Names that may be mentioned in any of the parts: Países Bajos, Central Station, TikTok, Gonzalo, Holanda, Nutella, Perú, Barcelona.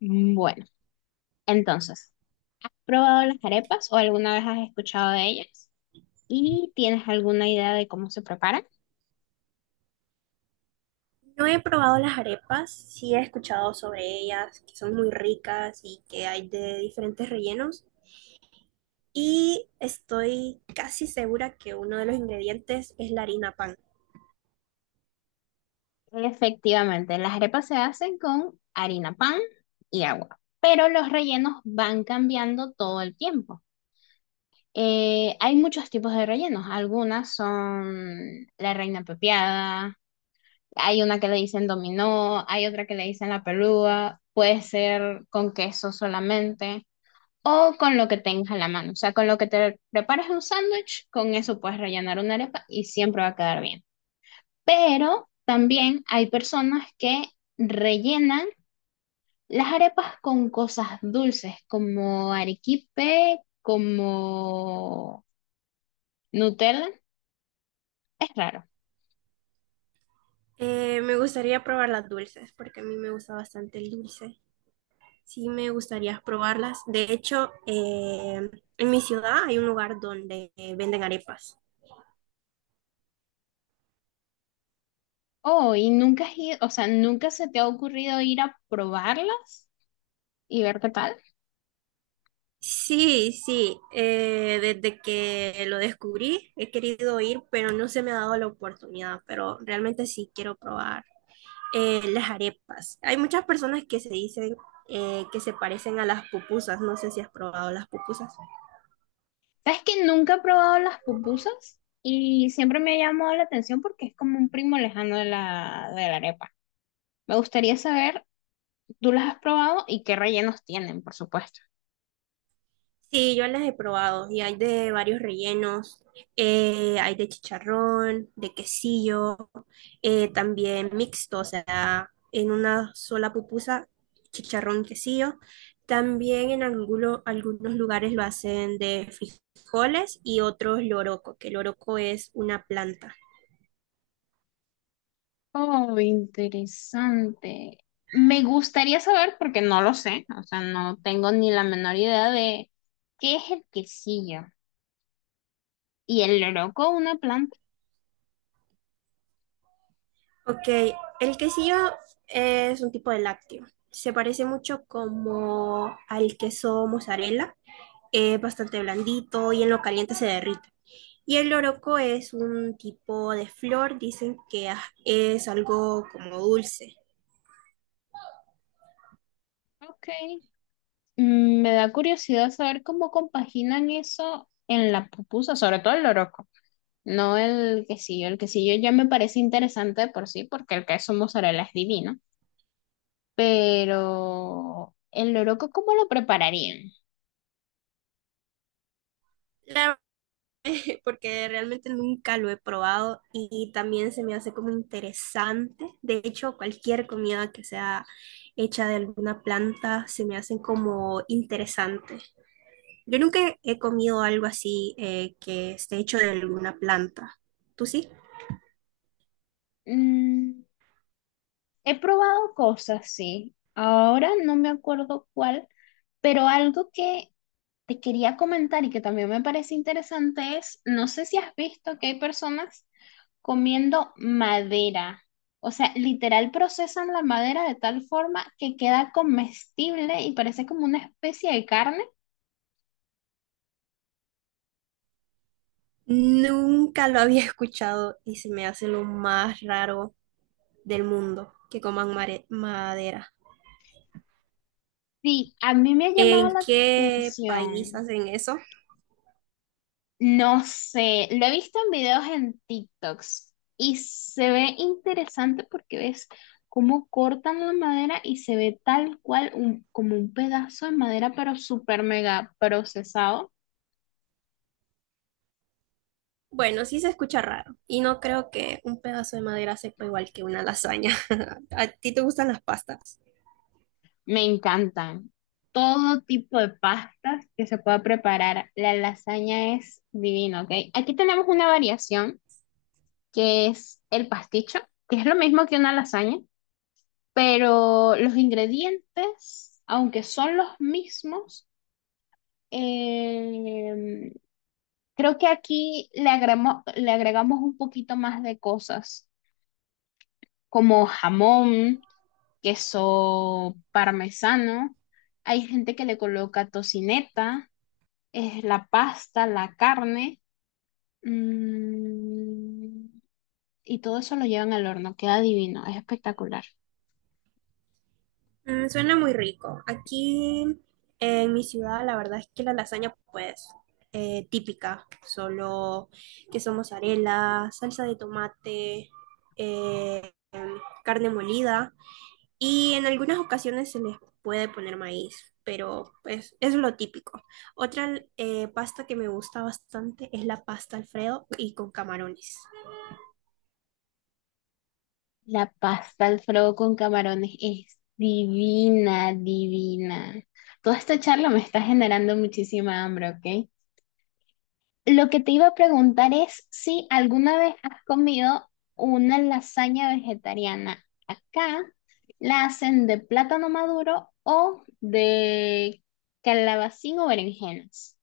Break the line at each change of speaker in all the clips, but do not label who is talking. Bueno, entonces, ¿probado las arepas o alguna vez has escuchado de ellas? ¿Y tienes alguna idea de cómo se preparan?
No he probado las arepas, sí he escuchado sobre ellas, que son muy ricas y que hay de diferentes rellenos. Y estoy casi segura que uno de los ingredientes es la harina pan.
Efectivamente, las arepas se hacen con harina pan y agua, pero los rellenos van cambiando todo el tiempo. Hay muchos tipos de rellenos, algunas son la reina pepiada, hay una que le dicen dominó, hay otra que le dicen la pelúa, puede ser con queso solamente. O con lo que tengas a la mano. O sea, con lo que te prepares un sándwich, con eso puedes rellenar una arepa y siempre va a quedar bien. Pero también hay personas que rellenan las arepas con cosas dulces, como arequipe, como Nutella. Es raro.
Me gustaría probar las dulces, porque a mí me gusta bastante el dulce. Sí me gustaría probarlas. De hecho, en mi ciudad hay un lugar donde venden arepas.
Oh, y nunca o sea, nunca se te ha ocurrido ir a probarlas y ver qué tal.
Sí, sí, desde que lo descubrí he querido ir, pero no se me ha dado la oportunidad, pero realmente sí quiero probar las arepas. Hay muchas personas que se dicen que se parecen a las pupusas, no sé si has probado las pupusas.
Sabes que nunca he probado las pupusas y siempre me ha llamado la atención porque es como un primo lejano de la arepa. Me gustaría saber, ¿tú las has probado y qué rellenos tienen, por supuesto?
Sí, yo las he probado y hay de varios rellenos, hay de chicharrón, de quesillo, también mixto, o sea, en una sola pupusa, chicharrón, quesillo. También en algunos lugares lo hacen de frijoles y otros loroco, que el loroco es una planta.
Oh, interesante. Me gustaría saber porque no lo sé, o sea, no tengo ni la menor idea de qué es el quesillo y el loroco, una planta.
Ok, el quesillo es un tipo de lácteo. Se parece mucho como al queso mozzarella, es bastante blandito y en lo caliente se derrite. Y el loroco es un tipo de flor, dicen que es algo como dulce.
Ok. Me da curiosidad saber cómo compaginan eso en la pupusa, sobre todo el loroco. No el quesillo, el quesillo ya me parece interesante de por sí, porque el queso mozzarella es divino. Pero el loroco, ¿cómo lo prepararían?
La- Porque realmente nunca lo he probado y también se me hace como interesante. De hecho, cualquier comida que sea hecha de alguna planta se me hacen como interesante. Yo nunca he comido algo así, que esté hecho de alguna planta. ¿Tú sí?
Mm, he probado cosas, sí. Ahora no me acuerdo cuál, pero algo que te quería comentar y que también me parece interesante es, no sé si has visto que hay personas comiendo madera. O sea, literal procesan la madera de tal forma que queda comestible y parece como una especie de carne.
Nunca lo había escuchado y se me hace lo más raro del mundo que coman madera.
Sí, a mí me ha llamado
¿En
la
qué país
atención.
hacen eso?
No sé, lo he visto en videos en TikToks y se ve interesante porque ves cómo cortan la madera y se ve tal cual como un pedazo de madera, pero súper mega procesado.
Bueno, sí se escucha raro y no creo que un pedazo de madera sepa igual que una lasaña. ¿A ti te gustan las pastas?
Me encantan todo tipo de pastas que se pueda preparar. La lasaña es divina, ¿ok? Aquí tenemos una variación que es el pasticho, que es lo mismo que una lasaña pero los ingredientes, aunque son los mismos, eh, creo que aquí le agregamos un poquito más de cosas, como jamón, queso parmesano. Hay gente que le coloca tocineta, es la pasta, la carne, mm, y todo eso lo llevan al horno, queda divino, es espectacular.
Mm, suena muy rico. Aquí en mi ciudad, la verdad es que la lasaña, pues, típica, solo queso mozzarella, salsa de tomate, eh, em, carne molida y en algunas ocasiones se les puede poner maíz, pero pues es lo típico. Otra pasta que me gusta bastante es la pasta Alfredo y con camarones.
La pasta Alfredo con camarones es divina, divina. Toda esta charla me está generando muchísima hambre, ¿ok? Lo que te iba a preguntar es si alguna vez has comido una lasaña vegetariana. Acá la hacen de plátano maduro o de calabacín o berenjenas.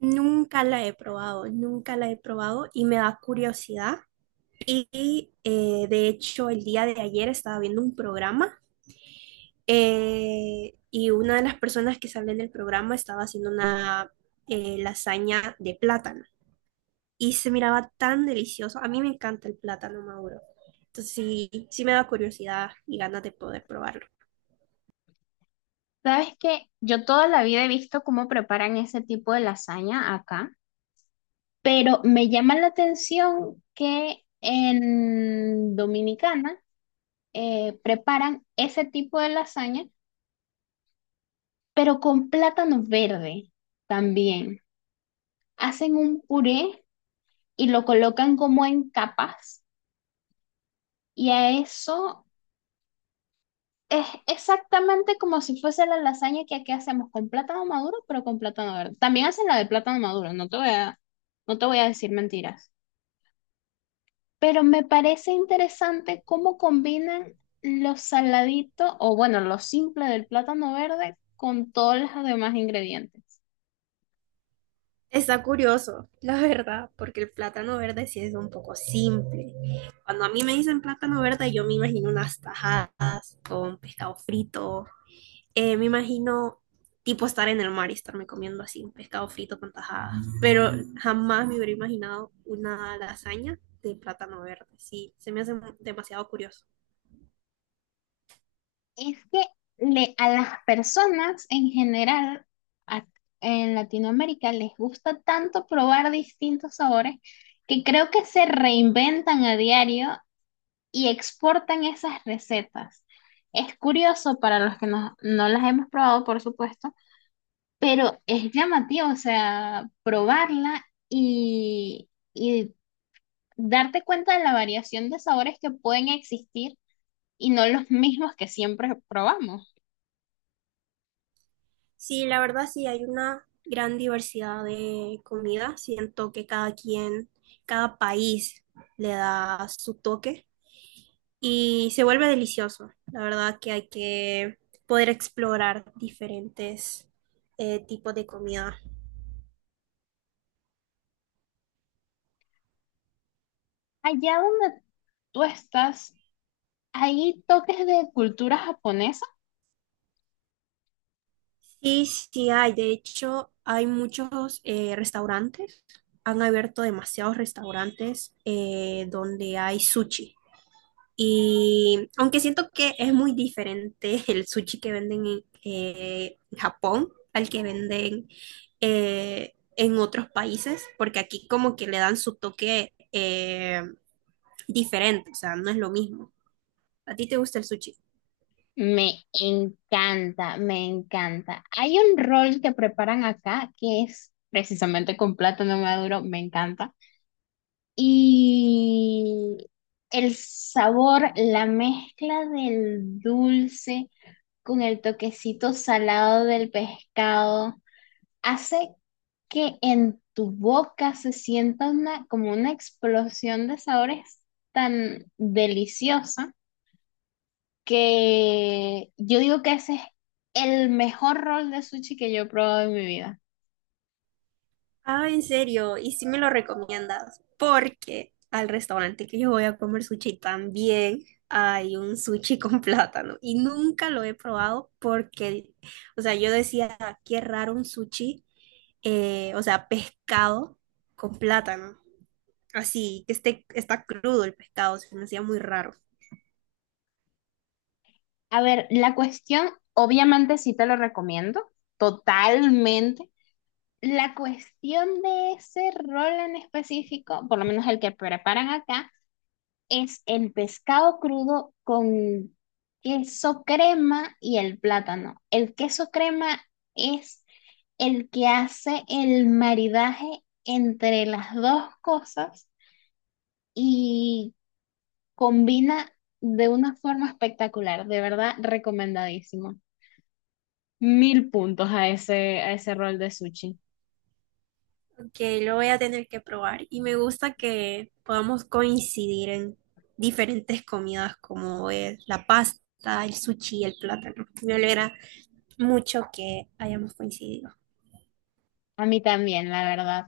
Nunca la he probado, nunca la he probado y me da curiosidad. Y de hecho, el día de ayer estaba viendo un programa y una de las personas que sale en el programa estaba haciendo una lasaña de plátano y se miraba tan delicioso. A mí me encanta el plátano maduro. Entonces sí, sí me da curiosidad y ganas de poder probarlo.
¿Sabes qué? Yo toda la vida he visto cómo preparan ese tipo de lasaña acá. Pero me llama la atención que en Dominicana preparan ese tipo de lasaña, pero con plátano verde también. Hacen un puré y lo colocan como en capas y a eso es exactamente como si fuese la lasaña que aquí hacemos con plátano maduro, pero con plátano verde. También hacen la de plátano maduro, no te voy a decir mentiras. Pero me parece interesante cómo combinan lo saladito o bueno, lo simple del plátano verde con todos los demás ingredientes.
Está curioso, la verdad, porque el plátano verde sí es un poco simple. Cuando a mí me dicen plátano verde, yo me imagino unas tajadas con pescado frito. Me imagino tipo estar en el mar y estarme comiendo así un pescado frito con tajadas, pero jamás me hubiera imaginado una lasaña de plátano verde. Sí, se me hace demasiado curioso.
Es que a las personas en general a- en Latinoamérica les gusta tanto probar distintos sabores que creo que se reinventan a diario y exportan esas recetas. Es curioso para los que no, no las hemos probado, por supuesto. Pero es llamativo, o sea, probarla y darte cuenta de la variación de sabores que pueden existir y no los mismos que siempre probamos.
Sí, la verdad sí hay una gran diversidad de comida. Siento que cada quien, cada país le da su toque y se vuelve delicioso. La verdad que hay que poder explorar diferentes tipos de comida.
Allá donde tú estás, hay toques de cultura japonesa.
Sí, sí hay. De hecho, hay muchos restaurantes. Han abierto demasiados restaurantes donde hay sushi. Y aunque siento que es muy diferente el sushi que venden en Japón al que venden en otros países, porque aquí como que le dan su toque diferente, o sea, no es lo mismo. ¿A ti te gusta el sushi?
Me encanta, me encanta. Hay un rol que preparan acá que es precisamente con plátano maduro, me encanta. Y el sabor, la mezcla del dulce con el toquecito salado del pescado, hace que en tu boca se sienta como una explosión de sabores tan deliciosa que yo digo que ese es el mejor rol de sushi que yo he probado en mi vida.
Ah, en serio, y sí me lo recomiendas, porque al restaurante que yo voy a comer sushi también hay un sushi con plátano y nunca lo he probado porque, o sea, yo decía, qué raro un sushi, o sea, pescado con plátano, así que esté, está crudo el pescado, se me hacía muy raro.
A ver, la cuestión, obviamente sí te lo recomiendo, totalmente. La cuestión de ese rol en específico, por lo menos el que preparan acá, es el pescado crudo con queso crema y el plátano. El queso crema es el que hace el maridaje entre las dos cosas y combina de una forma espectacular, de verdad recomendadísimo. Mil puntos a a ese rol de sushi.
Que lo voy a tener que probar. Y me gusta que podamos coincidir en diferentes comidas como es la pasta, el sushi, el plátano. Me alegra mucho que hayamos coincidido.
A mí también, la verdad.